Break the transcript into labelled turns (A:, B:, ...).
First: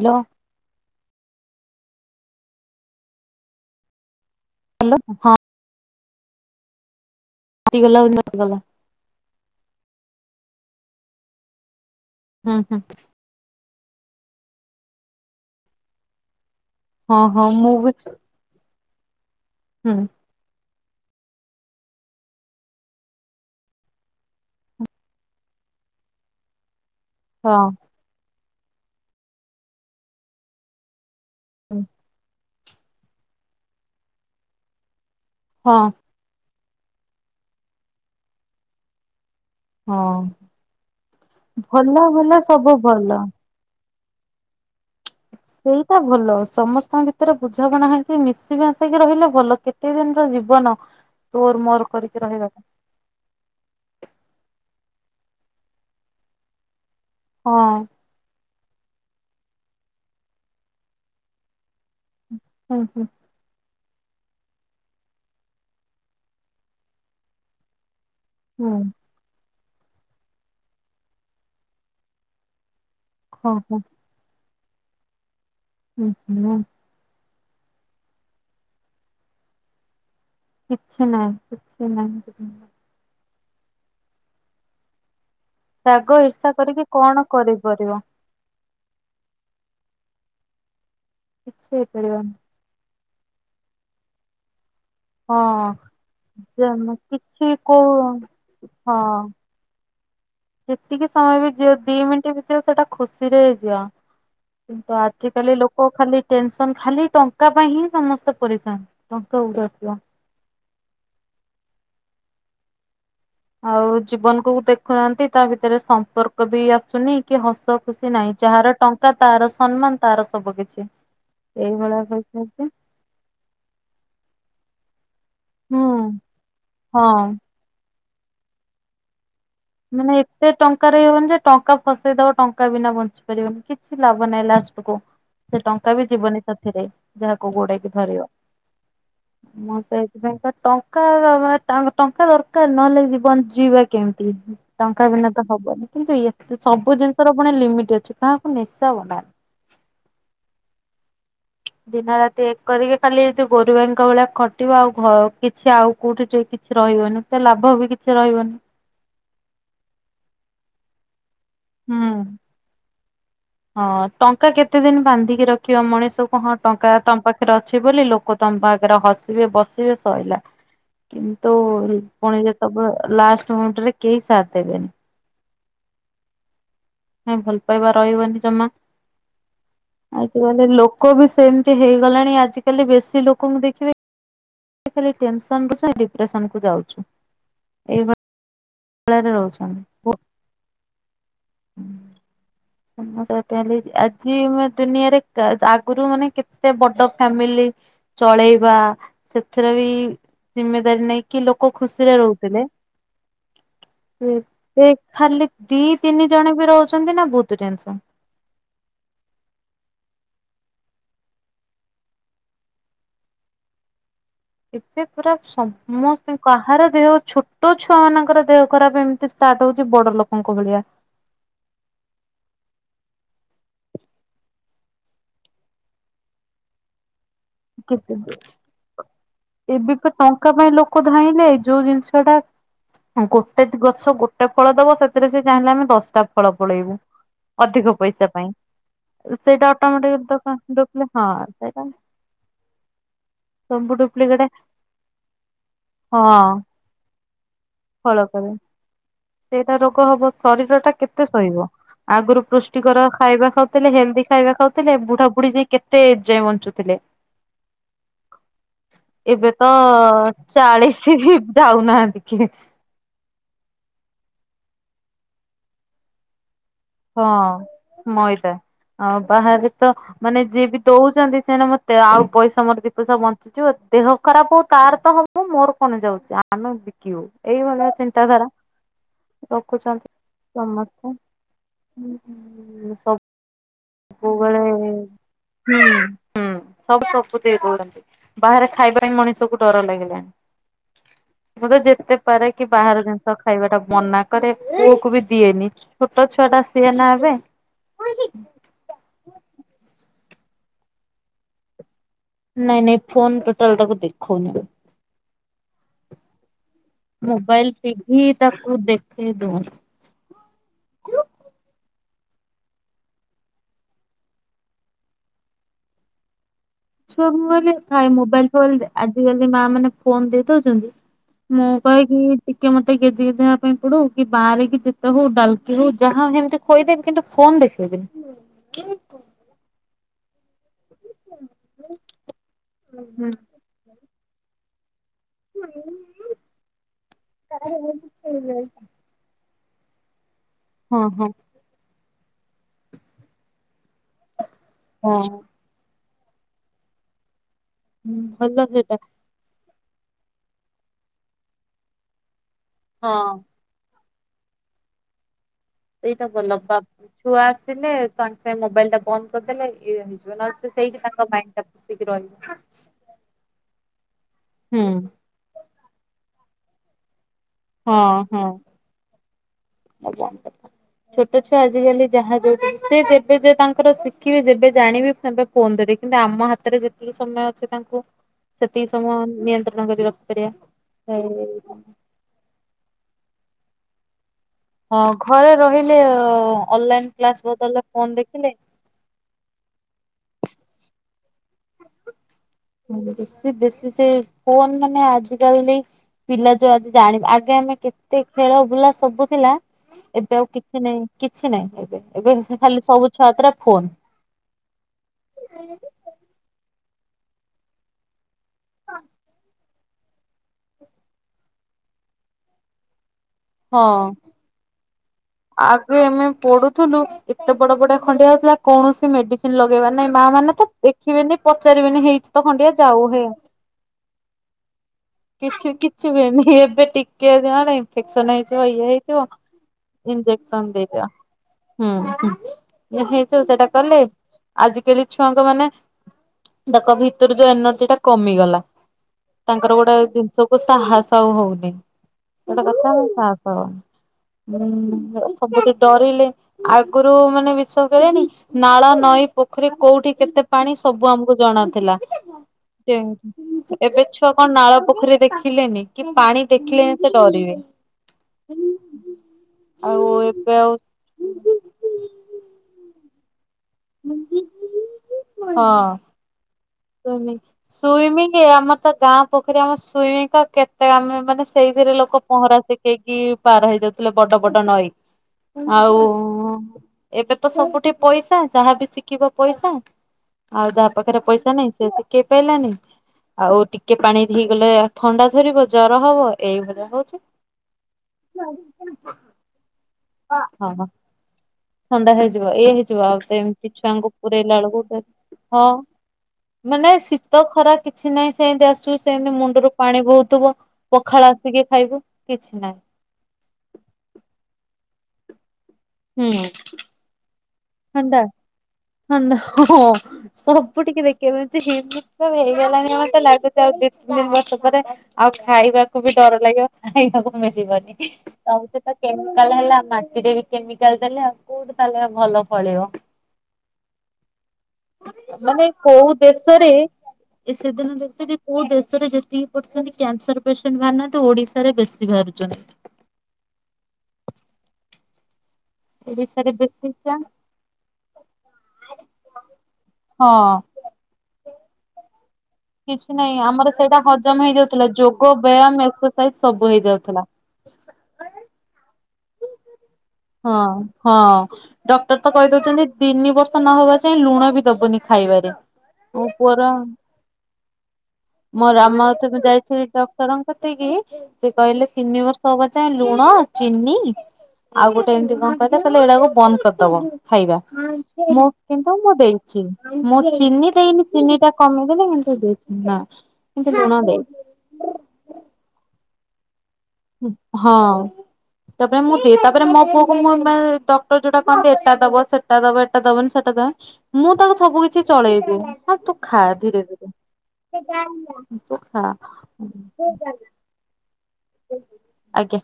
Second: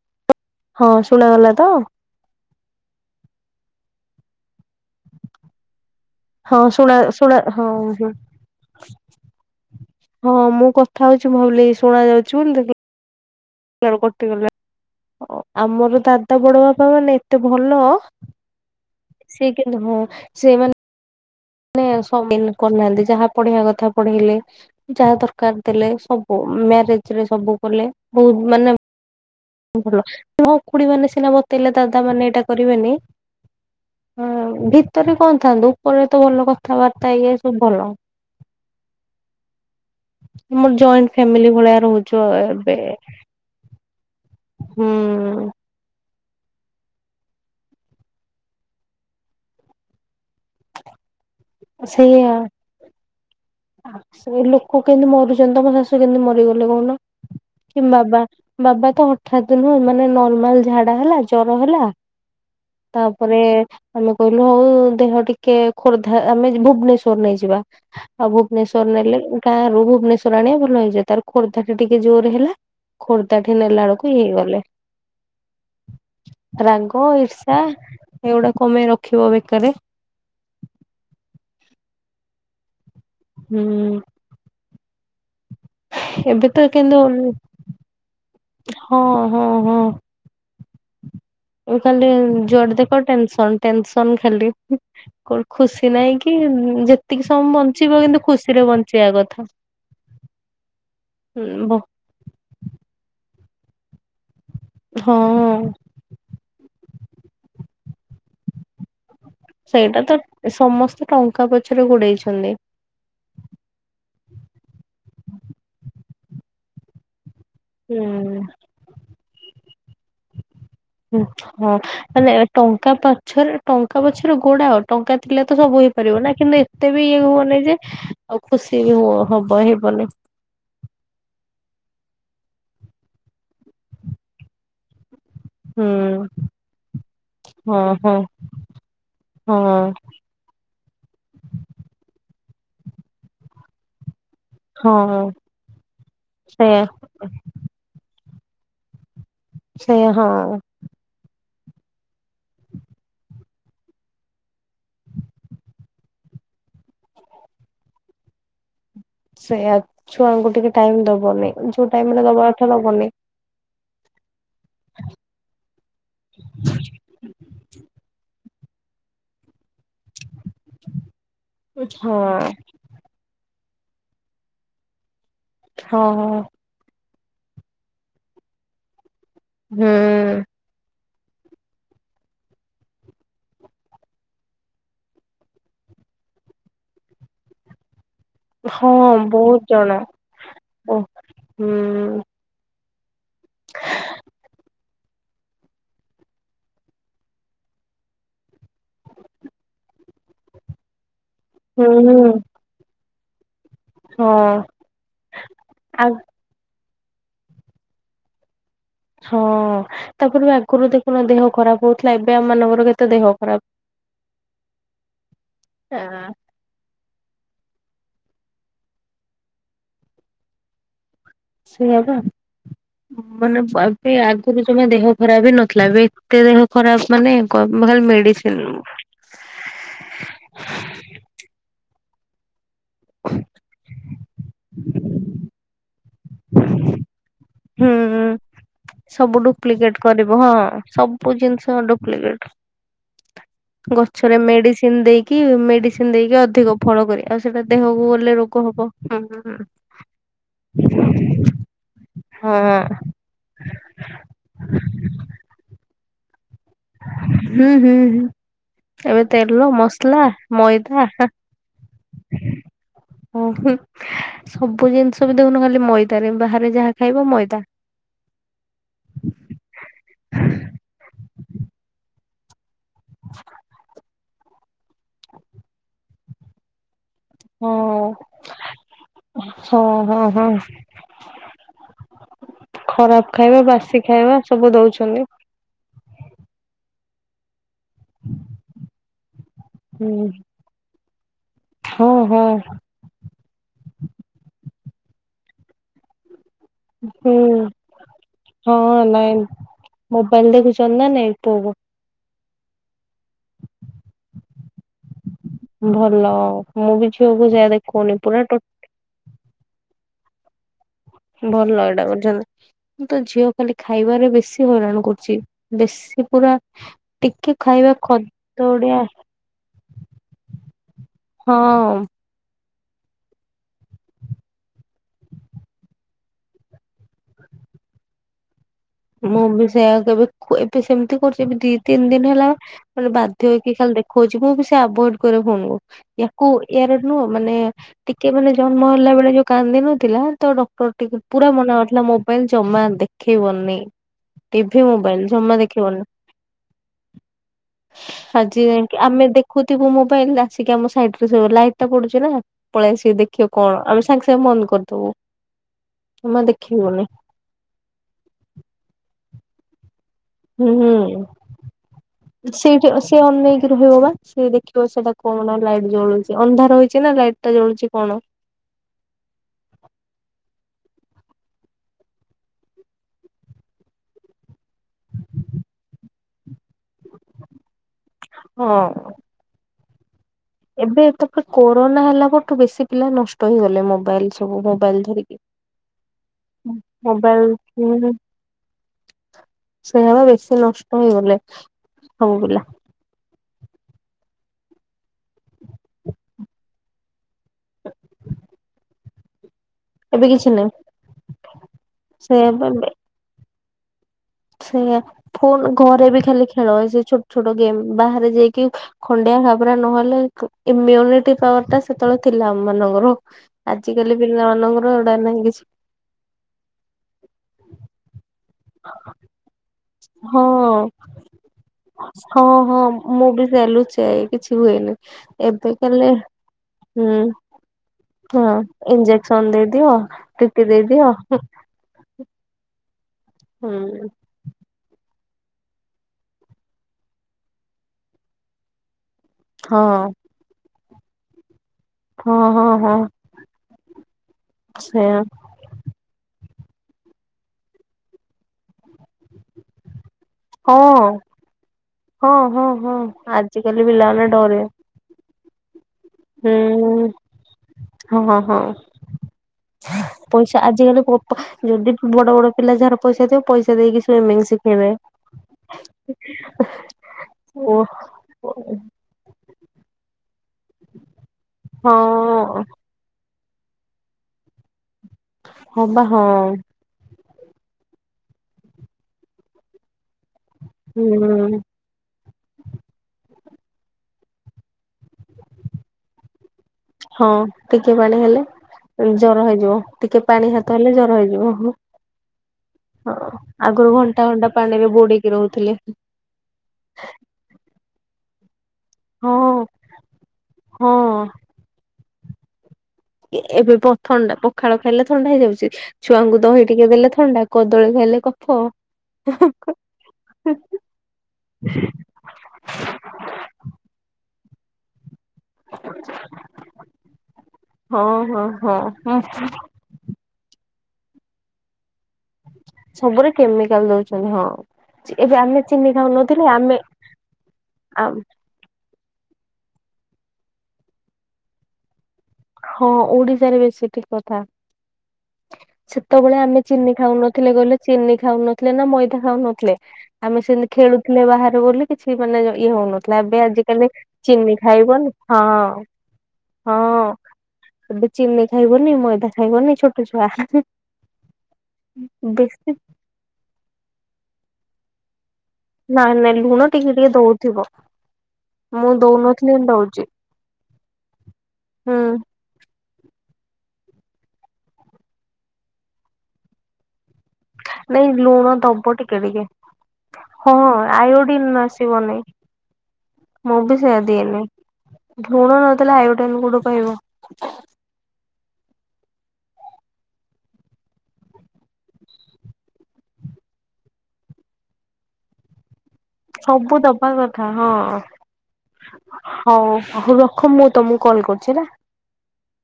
A: Hello.
B: ହଁ ଶୁଣାଗଲା ତ?
A: ହାଲୋ ହଁ।
B: ହଁ ଶୁଣା ଶୁଣା ହଁ
A: କଟିଗଲା
B: ହଁ।
A: କଟିଗଲା
B: ଓ ହୋ, ମୁଁ କଥା ହଉଚି ଭାବିଲି ଶୁଣା ଯାଉଚି ବୋଲି
A: ହୁଁ
B: ଦେଖିଲା
A: ହୁଁ
B: ବେଳକୁ କଟିଗଲା। ଆମର ଦାଦା ବଡ ବାପା
A: ହଁ
B: ମାନେ
A: ହଁ
B: ଏତେ
A: ମୁଁ
B: ଭଲ
A: ବି
B: ସିଏ କିନ୍ତୁ
A: ହୁଁ
B: ହଁ ସେଇ ମାନେ ମାନେ ସ [unintelligible] କରୁନାହାନ୍ତି ଯାହା ପଢିବା କଥା ପଢେଇଲେ। ଯାହା ଦରକାର ଦେଲେ। ସବୁ, ମ୍ୟାରେଜ ରେ ସବୁ
A: ହଁ
B: କଲେ। ବହୁତ ମାନେ ଭଲ। ମୋ ଖୁଡି ମାନେ ସିନା ବତେଇଲେ ଦାଦା ମାନେ ଏଟା କରିବେନି। ଭିତରେ କଣ ଥାନ୍ତୁ
A: ହଁ
B: ଉପରେ ତ ଭଲ କଥାବାର୍ତ୍ତା ଇଏ ସବୁ ଭଲ।
A: ହଁ
B: ଆମର ଜଏଣ୍ଟ ଫ୍ୟାମିଲି ଭଳିଆ
A: ଭଲ
B: ରହୁଚୁ
A: ଭଲ ସବୁ
B: ଏବେ।
A: ଭଲ।
B: ହୁଁ।
A: ସେଇଟା ଭଲ। ସମସ୍ତଙ୍କ ଭିତରେ ବୁଝାବଣା ହେଇକି ମିଶି ମାଶିକି ରହିଲେ ଭଲ। କେ [unintelligible] ଜୀବନ ତୋର ମୋର କରିକି ରହିବା।
B: ସେଇ ଲୋକ କେମିତି ମରୁଚନ୍ତି ତମ ଶାଶୁ କେମିତି ମରିଗଲେ କହୁନ।
A: ହଁ
B: [unintelligible] ବାବା ତ ହଠାତ୍ ନୁହଁ ମାନେ ନର୍ମାଲ ଝାଡା ହେଲା ଜର ହେଲା
A: ହୁଁ
B: ତା
A: ହୁଁ
B: ପରେ ଆମେ କହିଲୁ ହଉ ଦେହ ଟିକେ ଖୋର୍ଦ୍ଧା ଆମେ ଭୁବନେଶ୍ଵର ନେଇଯିବା। ଆଉ
A: ହୁଁ
B: ଭୁବନେଶ୍ଵର ନେଲେ ଗାଁ ରୁ ଭୁବନେଶ୍ୱର ଆଣିବା ଭଲ ହେଇଯିବ। ତାପରେ ଖୋର୍ଦ୍ଧା ଠେ ଟିକେ ଜୋରରେ ହେଲା। ଖୋର୍ଦ୍ଧା
A: ହଁ
B: ଠେ
A: ହଁ
B: ନେଲା ବେଳକୁ ଇଏ ହେଇଗଲେ।
A: [unintelligible]
B: ରାଗ, ଇର୍ଷା ଏଗୁଡା କପେଇଁ ରଖିବ ବେକାରେ।
A: କିଛି ନାହିଁ, କିଛି ନାହିଁ, କିଛି ନାହିଁ।
B: ହୁଁ।
A: ରାଗ
B: ଏବେ
A: ଇର୍ଷା
B: ତ
A: କରିକି
B: କିନ୍ତୁ
A: କଣ କରିପାରିବ।
B: ହଁ ହଁ ହଁ।
A: କିଛି
B: ଏଇ ଖାଲି
A: ହେଇପାରିବନି
B: ଯୁଆଡେ ଦେଖିବ ଟେନସନ୍ ଟେନସନ୍ ଖାଲି। କୋଉଠି
A: ହଁ।
B: ଖୁସି ନାହିଁ କି ଯେତିକି ସମୟ
A: କିଛି
B: ବଞ୍ଚିବ
A: କୋଉ
B: କିନ୍ତୁ ଖୁସିରେ ବଞ୍ଚିବା କଥା।
A: ସେତିକି ସମୟ ବି ଯିବ ଦି ମିନିଟ ଭିତରେ ସେଟା ଖୁସିରେ ଯାଆ। କିନ୍ତୁ
B: ହଁ
A: ଆଜିକାଲି ଲୋକ ଖାଲି ଟେନସନ୍ ଖାଲି ଟଙ୍କା ପାଇଁ ହିଁ ସମସ୍ତେ ପରିସାନ୍। [unintelligible]
B: ସେଇଟା ତ ସମସ୍ତେ ଟଙ୍କା ପଛରେ ଗୋଡେଇଛନ୍ତି।
A: ଆଉ ଜୀବନ କୁ ଦେଖୁନାହାନ୍ତି। ତା ଭିତରେ ସମ୍ପର୍କ ବି ଆସୁନି। କି ହସ ଖୁସି ନାହିଁ। ଯାହାର ଟଙ୍କା ତାର ସମ୍ମାନ ତାର ସବୁ କିଛି। ଏଇଭଳିଆ
B: ମାନେ
A: କହିଥାଉଛି
B: ଟଙ୍କା ପଛରେ ଟଙ୍କା ପଛରେ ଗୋଡାଅ ଟଙ୍କା ଥିଲେ ତ
A: ହୁଁ
B: ସବୁ ହେଇପାରିବ ନା। କିନ୍ତୁ ଏତେ ବି ଇଏ
A: ହଁ।
B: ହୁଅନି ଯେ ଆଉ ଖୁସି ବି ହୁଅ ହବ ହେ
A: ମାନେ ଏତେ ଟଙ୍କା ରେ ଇଏ ହୁଅନି ଯେ ଟଙ୍କା ଫସେଇଦବ ଟଙ୍କା ବିନା ବଞ୍ଚି ପାରିବନି। କିଛି ଲାଭ ନାହିଁ। ଲାଷ୍ଟକୁ [unintelligible] ସେ
B: ହୁଁ
A: ଟଙ୍କା ବି ଯିବନି ସାଥିରେ। ଯାହାକୁ
B: ହଁ
A: ଗୋଡେଇକି
B: ହଁ।
A: ଧରିବ।
B: ହଁ
A: ମଣିଷ ହେ ଥିପାଇଁ ତ ଟଙ୍କା ଟଙ୍କା ଦରକାର ନହେଲେ ଜୀବନ ଯିଇବା କେମତି। ଟଙ୍କା
B: ହଁ
A: ବିନାତ ହବନି କିନ୍ତୁ ଏ
B: ସେଇୟା
A: ସବୁ ଜିନିଷର ପୁଣି ଲିମିଟ୍ ଅଛି କାହାକୁ ନିଶା ବନାନି।
B: ସୋୟା ହଁ।
A: ଦିନ ରାତି ଏକ କରିକି ଖାଲି ଯୋଉ ଗୋରୁ ଗାଈଙ୍କ ଭଳିଆ ଖଟିବ ଆଉ ଘ କିଛି ଆଉ କୋଉଠି ଟିକେ କିଛି ରହିବନି। ଏତେ ଲାଭବି କିଛି ରହିବନି।
B: ସେଆ ଛୁଆଙ୍କୁ ଟିକେ ଟାଇମ୍ ଦବନି ଯୋଉ
A: ହୁଁ।
B: ଟାଇମ୍ ରେ ଦବା କଥା ଦବନି
A: ହଁ ଟଙ୍କା କେତେ ଦିନ ବାନ୍ଧିକି ରଖିବ ମଣିଷକୁ ହଁ ଟଙ୍କା ତମ ପାଖରେ ଅଛି ବୋଲି ଲୋ କ ତମ ପାଖରେ ହସିବେ ବସିବେ ସଇଲା। କିନ୍ତୁ
B: ହଁ
A: ପୁଣି ଯେତେବେଳେ ଲାଷ୍ଟ୍ ମୋମେଣ୍ଟରେ କେହି ସାତ୍ ଦେବେନି।
B: ହଁ ହଁ।
A: ନାଇଁ ଭଲ ପାଇବା ରହିବନି ଜମା।
B: ହୁଁ।
A: ଆଜି କାଲି ଲୋକବି ସେମିତି ହେଇଗଲାଣି ଆଜିକାଲି ବେଶୀ ଲୋକଙ୍କୁ ଦେଖିବେ ସେଖାଲି ଟେନସନ୍ କୁଯାଇ ଡିପ୍ରେସନ୍ କୁ ଯାଉଚୁ ଏଇଭ
B: ହଁ ବହୁତ୍ ଜଣ ଅ ହୁଁ।
A: [unintelligible] ଆଜି ମା ଦୁନିଆରେ କା ଆଗୁରୁ ମାନେ କେତେ ବଡ ଫ୍ୟାମିଲି ଚଳେଇବା ସେଥିରବି ଜିମେଦାରି ନେଇ କି ଲୋକ
B: ହୁଁ
A: ଖୁସିରେ
B: ହୁଁ
A: ରହୁଥିଲେ। ହୁଁ
B: ହଁ।
A: ସେଖାଲି ଦି
B: ଆଉ
A: ତିନି ଜଣବି ରହୁଚନ୍ତିନା ବହୁତ୍ ଟେନସନ୍।
B: ହଁ ତାପରେବି ଆଗରୁ ଦେଖୁନ ଦେହ ଖରାପ୍ ହଉଥିଲା ଏବେ ଆମ ମାନଙ୍କର କେତେ ଦେହ ଖରାପ୍
A: ଏବେ ପୁରା ସମସ୍ତ କାହାର ଦେହ ଛୋଟ ଛୁଆ ମାନଙ୍କର ଦେହ ଖରାପ୍ ଏମିତି ଷ୍ଟାର୍ଟ ହଉଚି ବଡ଼ ଲୋକଙ୍କ ଭଳିଆ।
B: ସେଇୟାପା। ମାନେ ଏବେ ଆଗରୁ ଜମା ଦେହ ଖରାପ୍ ନଥିଲା ଏବେ ଏତେ ଦେହ ଖରାପ୍ ମାନେ ଖାଲି
A: [unintelligible]
B: ମେଡିସିନ
A: ଏବେତ ଟଙ୍କା ପାଇଁ ଲୋକ ଧାଇଁଲେ ଯୋଉ ଜିନିଷଟା ଗୋଟେ ଗ ଛ ଗୋଟା ଫଳ ଦବ ସେଥିରେ ସେ ଚାହିଁଲେ ଆମେ ଦଶଟା ଫଳ ପଳେଇବୁ
B: ହୁଁ
A: ଅଧିକ ପଇସା ପାଇଁ।
B: ସବୁ
A: ସେଇଟା
B: ଡୁପ୍ଲିକେଟ କରିବ ହଁ
A: ଅଟୋମେଟିକାଲି [unintelligible] ହଁ
B: ସବୁ ଜିନିଷ
A: ସେଇଟା
B: ଡୁପ୍ଲିକେଟ
A: ସବୁ
B: ଗଛରେ
A: ଡୁପ୍ଲିକେଟ
B: ମେଡ଼ିସିନ୍ ଦେଇକି ମେଡ଼ିସିନ୍
A: ହଁ
B: ଦେଇକି ଅଧିକ ଫଳ କରିବା ଆ ସେଟା ଦେହକୁ
A: ଫଳ
B: ଗଲେ
A: କରେ
B: ରୋଗ ହବ ହୁଁ
A: ସେଇଟା ରୋଗ ହବ ଶରୀର ଟା
B: ହୁଁ
A: କେତେ
B: ହୁଁ।
A: ସହିବ ଆଗରୁ ପୃଷ୍ଟିକର ଖାଇବା ଖାଉଥିଲେ ହେଲ୍ଦି ଖାଇବା ଖାଉଥିଲେ ବୁଢା ବୁଢୀ ଯାଇ କେତେ ଏଜ୍ ଯାଇ ବଞ୍ଚୁ
B: ହୁଁ ହୁଁ ହୁଁ। ଏବେ ତେଲ ମସଲା ମଇଦା
A: ଚାଳିଶ
B: ହା
A: ବି ଯାଉନାହାନ୍ତି କି
B: ଉହୁଁ ସବୁ ଜିନିଷବି ଦେଖୁନୁ ଖାଲି ମଇଦାରେ ବାହାରେ ଯାହା ଖାଇବ
A: ହଁ
B: ମଇଦା।
A: ମଇଦା ଆଉ ବାହାରେ ତ ମାନେ ଯିଏବି ଦଉଚନ୍ତି ସେମାନେ ମତେ ଆଉ ପଇସା ମୋର ଦିପଇସା ବଞ୍ଚୁଯିବ ଦେହ ଖରାପ୍ ହଉ ତାରତ ହବ ମୋର କଣ ଯାଉଚି ଆ ମାନ ବିକିବୁ ଏଇଭଳିଆ
B: ହଁ
A: ଚିନ୍ତାଧାରା
B: ହଁ
A: ରଖୁଛନ୍ତି
B: ହଁ ହଁ
A: ସମସ୍ତେ। ହୁଁ ହୁଁ।
B: ଖରାପ୍ ଖାଇବା ବାସି ଖାଇବା ସବୁ ଦଉଛନ୍ତି।
A: ହୁଁ ହୁଁ ସବୁ ସବୁ ଦେଇ ଦଉଚନ୍ତି ବାହାରେ ଖାଇବା ପାଇଁ ମଣିଷ ମଣିଷକୁ ଡର
B: ହୁଁ
A: ଲାଗିଲାଣି। ମୋର
B: ହଁ
A: ଯେତେ
B: ହଁ
A: ପାରେକି ବାହାର ଜିନିଷ ଖାଇବାଟା ମନା କରେ ପୁଅକୁବି ଦିଏନି। ଛୋଟ ଛୁଆଟା ସିଏନା ଏବେ
B: ହୁଁ ହଁ ନାଇଁ ମୋବାଇଲ୍ ଦେଖୁଛନ୍ତିନା ନାଇଁ ପୁଅକୁ?
A: ନାଇଁ ନାଇଁ ଫୋନ୍ ଟୋଟାଲି ତାକୁ ଦେଖଉନି ମୁଁ।
B: ଭଲ ମୁଁବି ଝିଅକୁ
A: ମୋବାଇଲ
B: ଯାହା ଦେଖଉନି
A: ଟିଭି
B: ପୁରା ଟୋ
A: ତାକୁ [unintelligible]
B: ଭଲ ଏଇଟା କରିଚନ୍ତି। ମୁଁତ ଝିଅ ଖାଲି ଖାଇବାରେ ବେଶୀ ହଇରାଣ କରୁଚି ବେଶୀ ପୁରା
A: ଛୁଆ କଣ
B: ଟିକେ
A: କଇଲେ
B: ଖାଇବା
A: ଖାଇ ମୋବାଇଲ୍ ଫୋବାଇଲ୍
B: ଖଦଡିଆ
A: ଆଜିକାଲି ମା ମାନେ ଫୋନ୍ ଦେଇ ଦଉଚନ୍ତି।
B: ହଁ
A: ମୁଁ କହେକି ଟିକେ ମତେ ଗେଜେ ଗେଜେ ହେବା ପାଇଁ ପଡୁ କି ବାଁରେଇକି ଯେତେ ହୋଉ ଡାଲକି ହଉ ଯାହା ହେମତି ଖୋଇଦେବି କିନ୍ତୁ ଫୋନ ଦେଖେଇବିନି।
B: ମୁଁ ବି ସେୟା କେବେ ଏବେ ସେମିତି କରୁଛି ଏବେ ଦି ତିନି ଦିନ ହେଲା ମାନେ
A: ହୁଁ।
B: ବାଧ୍ୟ ହେ କି ଖାଲି ଦେଖଉଛି ମୁଁ ବି ସେ ଆଭଏଡ୍ ରେ ହୁଣୁ ୟାକୁ ୟାର ନୁହଁ ମାନେ ଟିକେ ମାନେ ଜନ୍ମ ହେଲା ବେଳେ ଯୋଉ କାନ୍ଦିନଥିଲା ତ ଡକ୍ଟର
A: ହଁ
B: ଟିକେ
A: ହଁ
B: ପୁରା ମନା କରିଥିଲା ମୋବାଇଲ ଜମା ଦେଖେଇବନି। ଟିଭି ମୋବାଇଲ
A: ହଁ
B: ଜମା ଦେଖେଇବନି
A: ଭଲ
B: ଆଜି
A: ସେଇଟା
B: ଆମେ ଦେଖୁଥିବୁ ମୋବାଇଲ ଆସିକି ଆମ ସାଇଡରେ ଲାଇଟ ଟା ପଡୁଛି ନା ପଳେଇ ଆସିକି
A: ହଁ।
B: ଦେଖିବ କଣ ଆମ ସାଙ୍ଗ ସାଙ୍ଗେ ବନ୍ଦ୍ କରିଦୋବୁ।
A: ଏଇଟା ଭଲ ବା ଛୁଆ ଆସିଲେ ସାଙ୍ଗେ ସାଙ୍ଗେ ମୋବାଇଲ ଟା ବନ୍ଦ କରିଦେଲେ ଇଏ ହେଉଛି। ନହେଲେ
B: ହୁଁ
A: ସେ ସେଇଠି
B: ହୁଁ।
A: ତାଙ୍କ ମାଇଣ୍ଡ ଟା ପଶିକି ରହିବ।
B: ସେଇଠି ସେ ଅନେଇକି ରହିବ ବା ସେ ଦେଖିବ
A: ହୁଁ
B: ସେଟା କଣ ଲାଇଟ୍ ଜଳୁଛି ଅନ୍ଧାର ହେଇଛି ନା ଲାଇଟ ଟା ଜଳୁଛି
A: ହଁ
B: କଣ
A: ହଁ ଆଜ୍ଞା। ଛୋଟ ଛୁଆ ଆଜିକାଲି ଯାହା ଯୋଉଠି ସେ ଯେବେ ଯେ ତାଙ୍କର ଶିଖିବି ଯେବେ ଜାଣିବେ ସେବେ ଫୋନ ଧରିକି କିନ୍ତୁ ଆମ ହାତରେ ଯେତିକି ସମୟ ଅଛି ତାଙ୍କୁ ସେତିକି ସମୟ
B: ହଁ।
A: ନିୟନ୍ତ୍ରଣ କରି ରଖ
B: ଏବେ ତାପରେ କୋରୋନା ହେଲା ପରଠୁ ବେଶୀ ପିଲା ନଷ୍ଟ ହେଇଗଲେ ମୋବାଇଲ ସବୁ ମୋବାଇଲ
A: ହଁ
B: ଧରିକି
A: ଘରେ ରହିଲେ ଅନଲାଇନ କ୍ଲାସ ବଦଳରେ ଫୋନ
B: ମୋବାଇଲ
A: ଦେଖିଲେ
B: ସେଇଆ ବା ବେଶୀ ନଷ୍ଟ ହେଇଗଲେ ସବୁ ପିଲା।
A: ବେଶୀ ବେଶୀ ସେ ଫୋନ ମାନେ ଆଜିିକାଲି ପିଲା ଯୋଉ ଆଜି ଜାଣିବା ଆଗେ ଆମେ କେତେ ଖେଳ ବୁଲା ସବୁ ଥିଲା ଏବେ ଆଉ କିଛି ନାଇଁ କିଛି ନାହିଁ। ଏବେ ଏବେ ଖାଲି ସବୁ ଛୁଆ ହାତରେ ଫୋନ।
B: ସେୟା ଫୋନ୍ ଘରେ ବି ଖାଲି ଖେଳ ସେ ଛୋଟ ଛୋଟ ଗେମ୍ ବାହାରେ ଯାଇକି ଖଣ୍ଡିଆ ଖାବରା ନହେଲେ ଇମ୍ୟୁନିଟି ପାୱାର ଟା ସେତେବେଳେ ଥିଲା ଆମ ମାନଙ୍କର।
A: ହଁ
B: ଆଜିକାଲି ପିଲାମାନଙ୍କର ଏଉଡା ନାହିଁ। କିଛି
A: ଆଗେ ଆମେ ପଡୁଥିଲୁ ଏତେ ବଡ ବଡିଆ ଖଣ୍ଡିଆ ହଉଥିଲା କୌଣସି ମେଡିସି ନ୍ ଲଗେଇବା ନାଇଁ ମା
B: ହଁ
A: ମାନେ ତ ଦେଖିବେନି ପଚାରିବେନି ହେଇଛିି ତ
B: ହଁ
A: ଖଣ୍ଡିଆ
B: ହଁ
A: ଯାଉ ହେ
B: ମୁଁ ବି ସେୟା ଲୁଚାଏ କିଛି ହୁଏନି।
A: କିଛି
B: ଏବେ କାଲି
A: କିଛିବି ହେଇନି। ଏବେ
B: ହୁଁ
A: ଟିକେ କଣ ଇନଫେକ୍ସନ ହେଇଯିବ ଇଏ ହେଇଜିବ
B: ସନ ଦେଇଦିଅ। ଟି ଟି ଦେଇଦିଅ।
A: ହୁଁ ହେଇଥିବ ସେଟା କଲେ
B: ହୁଁ
A: ଆଜିକାଲି ଛୁଆଙ୍କ ମାନେ ତାଙ୍କ ଭିତରୁ ଯୋଉ ଏନର୍ଜି ଟା କମିଗଲା। ତାଙ୍କର
B: ହଁ
A: ଗୋଟେ ଜିନିଷକୁୁ ସାହସ ଆଉ ହଉନି
B: ହଁ
A: ଗୋଟେ
B: ହଁ
A: କଥା
B: ହଁ
A: ସାହସ
B: ସେଇଆ
A: ହଁ ସବୁ ତ ଡରିଲେ ଆଗରୁ ମାନେ ବିଶ୍ୱାସ କରିବେନି ନାଳ ନଈ ପୋଖରୀ କୋଉଠି କେତେ ପାଣି ସବୁ
B: ହଁ
A: ଆମକୁ ଜଣାଥିଲା।
B: ହଁ ହଁ ହଁ
A: ସେ
B: ଆଜିକାଲି
A: ଏବେ
B: ପିଲାମାନେ
A: ଛୁଆ କଣ
B: ଡରିବେ
A: ନାଳ ପୋଖରୀ ଦେଖିଲେନି। କି ପାଣି ଦେଖିଲେ ହିଁ ସେ ଡରିବେ।
B: ହଁ ହଁ ହଁ
A: ଆଉ ଏବେ
B: ପଇସା
A: ଆଉ
B: ଆଜିକାଲି ପ ଯଦି ବଡ ବଡ ପିଲା ଯାହାର ପଇସା ଥିବ ପଇସା ଦେଇକି ସୁଇମିଂ ଶିଖେଇବେ।
A: ହଁ।
B: [inaudible] ଓହୋ
A: ସୁଇମିଙ୍ଗ ଆମର ତ ଗାଁ ପୋଖରୀ ଆମ ସୁଇମିଙ୍ଗ କେତେ ଆମେ ମାନେ ସେଇଥିରେ ଲୋକ ପହଁରା
B: ହଁ
A: ଶିଖେଇକି ପାର ହେଇଯାଉଥିଲେ ବଡ ବଡ ନଈ
B: ହଁ
A: ଆଉ
B: ବା ହଁ
A: ଏବେ ତ ସବୁଠି ପଇସା ଯାହା ବି ଶିଖିବ ପଇସା ଆଉ ଯାହା ପାଖରେ ପଇସା
B: ହୁଁ
A: ନାହିଁ ସେ ସିକେଇ ପାଇଲାନି ଆଉ ଟିକେ ପାଣି ହେଇଗଲେ ଥଣ୍ଡା ଧରିବ ଜ୍ୱର ହବ ଏଇଭଳିଆ ହଉ
B: ହଁ ଟିକେ ପାଣି ହେଲେ ଜର ହେଇଯିବ ଟିକେ ପାଣି ହାତ
A: ହଁ
B: ହେଲେ ଜର ହେଇଯିବ ହଁ।
A: ଥଣ୍ଡା ହେଇଯିବ ଏଇ ହେଇଯିବ ଆଉ ତ ଏମିତି
B: ଆଗରୁ
A: ଛୁଆଙ୍କୁ
B: ଘଣ୍ଟା ଘଣ୍ଟା
A: ପୁରେଇଲା
B: ପାଣିରେ
A: ବେଳକୁ
B: ବୁଡିକି
A: ହଁ
B: ରହୁଥିଲେ
A: ମାନେ ଶୀତ ଖରା କିଛି ନାହିଁ ସେନନ୍ତି ସୁ ସେମତି
B: ହଁ
A: ମୁଣ୍ଡରୁ ପାଣି ବହୁଥିବ
B: ହଁ।
A: ପଖାଳ ଆସିକି ଖାଇବୁ କିଛି ନାହିଁ।
B: ଏ ଏବେ ପ ଥଣ୍ଡା ପଖାଳ ଖାଇଲେ ଥଣ୍ଡା ହେଇଯାଉଛି ଛୁଆଙ୍କୁ
A: ହୁଁ।
B: ଦହି ଟିକେ ଦେଲେ ଥଣ୍ଡା ହେଲେ କଫ
A: ଥଣ୍ତା ହଁ ସବୁ ଟିକେ ଦେଖିବା [unintelligible] ହେଇଗଲାଣିି ମତେ ଲାଗୁ କି ଆଉ ଦି ତିନି ବର୍ଷ ପରେ ଆଉ ଖାଇବାକୁ ବି ଡର ଲାଗିବ ଖାଇବାକୁ ମିଳିବନି।
B: ହଁ ହଁ
A: ସବୁ ଥିରେ ତ
B: ହଁ
A: କେମିକାଲ ହେଲା ମାଟିରେ ବି କେମିକାଲ ଦେଲେ ଆଉ କୋଉଠି ତାଲେ ଭଲ ଳ ଫଳିବ
B: ସବୁରେ କେମିକାଲ ଦଉଛନ୍ତି ହଁ। ଏବେ ଆମେ
A: ମାନେ
B: ଚିନି
A: କୋଉ
B: ଖାଉନଥିଲେ
A: ଦେଶରେ
B: ଆମେ
A: ଏ ସେଦିନ
B: ଆ
A: ଦେଖୁଥିଲି କୋଉ ଦେଶରେ ଯେତିକି ପର୍ସେଣ୍ଟ କ୍ୟାନସର ପେସେଣ୍ଟ ବାହାରୁନାହାନ୍ତି ଓଡିଶାରେ ବେଶୀ ବାହାରୁଛନ୍ତି।
B: ହଁ ଓଡିଶାରେ ବେଶୀ ଠିକ କଥା। ସେତେବେଳେ
A: ଓଡିଶାରେ
B: ଆମେ
A: ବେଶୀ
B: ଚିନି
A: ଚାନ୍ସ
B: ଖାଉନଥିଲେ କହିଲେ ଚିନି ଖାଉନଥିଲେ ନା ମଇଦା ଖାଉନଥିଲେ ଆମେ
A: ହଁ।
B: ସେନି ଖେଳୁଥିଲେ ବାହାରେ ବୋଲି କିଛି ମାନେ ଯ ଇଏ
A: କିଛି
B: ହଉନଥିଲା
A: ନାହିଁ
B: ଏବେ
A: ଆମର
B: ଆଜିିକାଲି
A: ସେଇଟା ହଜମ
B: ଚିନି
A: ହେଇଯାଉଥିଲା
B: ଖାଇବନି
A: ଯୋଗ
B: ହଁ
A: ବ୍ୟାୟାମ ଏକ୍ସରସାଇଜ ସବୁ
B: ହଁ।
A: ହେଇଯାଉଥିଲା।
B: ଏବେ ଚିନି ଖାଇବନି ମଇଦା ଖାଇବନି ଛୋଟ ଛୁଆ
A: ହଁ ହଁ ଡକ୍ଟର ତ
B: ବେଶୀ
A: କହିଦଉଛନ୍ତି ତିନି ବର୍ଷ ନହବା ଯାଏଁ ଲୁଣ ବି ଦବୁନି ଖାଇବାରେ।
B: ନାଇଁ
A: ମୋ
B: ନାଇଁ ଲୁଣ ଟିକେ ଟିକେ ଦଉଥିବ।
A: ମୋ
B: ମୁଁ
A: ରାମ ଉତ
B: ଦଉନଥିଲି
A: ଯାଇଥିଲି
B: ଦଉଛି
A: ଡକ୍ଟରଙ୍କ କତିକି ସେ କହିଲେ
B: ହୁଁ
A: ତିନି ବର୍ଷ କ ଯାଏ ଲୁଣ ଚିନି ଆଉ ଗୋଟେ ଏମିତି କଣ କହିଲେ କହିଲେ ଏଇଡାକୁ ବନ୍ଦ କରିଦବ। ଖାଇବା
B: ନାଇଁ
A: ମୁଁ
B: ଲୁଣ ଦବ
A: କିନ୍ତୁ ମୁଁ
B: ଟିକେ ଟିକେ
A: ଦେଇଛି ମୁଁ
B: ହଁ
A: ଚିନି ଦେଇନି ଚିନି ଟା
B: ଆୟୋଡିନ
A: କମିଦେଲେ
B: ଆସିବନି
A: କିନ୍ତୁ ଦେଇଛି ନା।
B: ମୁଁ
A: କିନ୍ତୁ
B: ବି
A: ଲୁଣ
B: ସେୟା
A: ଦେଇଛି।
B: ଦିଏନି ଭୁଣ ନଦେଲେ ଆୟୋଡ଼ିନ କୋଉଠୁ ପାଇବ।
A: ହଁ। ତାପରେ ମୁଁ ଦିଏ ତାପରେ ମୋ ପୁଅକୁ ମୁଁ ମେ ଡକ୍ଟର ଯୋଉଟା କହନ୍ତି ଏଟା ଦବ ସେଟା ଦବ ଏଟା ଦବନି ସେଟା ଦବ ମୁଁ ତାକୁ ସବୁ କିଛି ଚଳେଇ ଦିଏ ହ ତୁ ଖା
B: ସବୁ
A: ଧୀରେ
B: ଦବା
A: ଧୀରେ
B: କଥା ହଁ
A: ତୁ ଖା
B: ହଉ ହଉ ରଖ ମୁୁ ତମକୁ କଲ୍ କରୁଚି ହେଲା।
A: ଆଜ୍ଞା।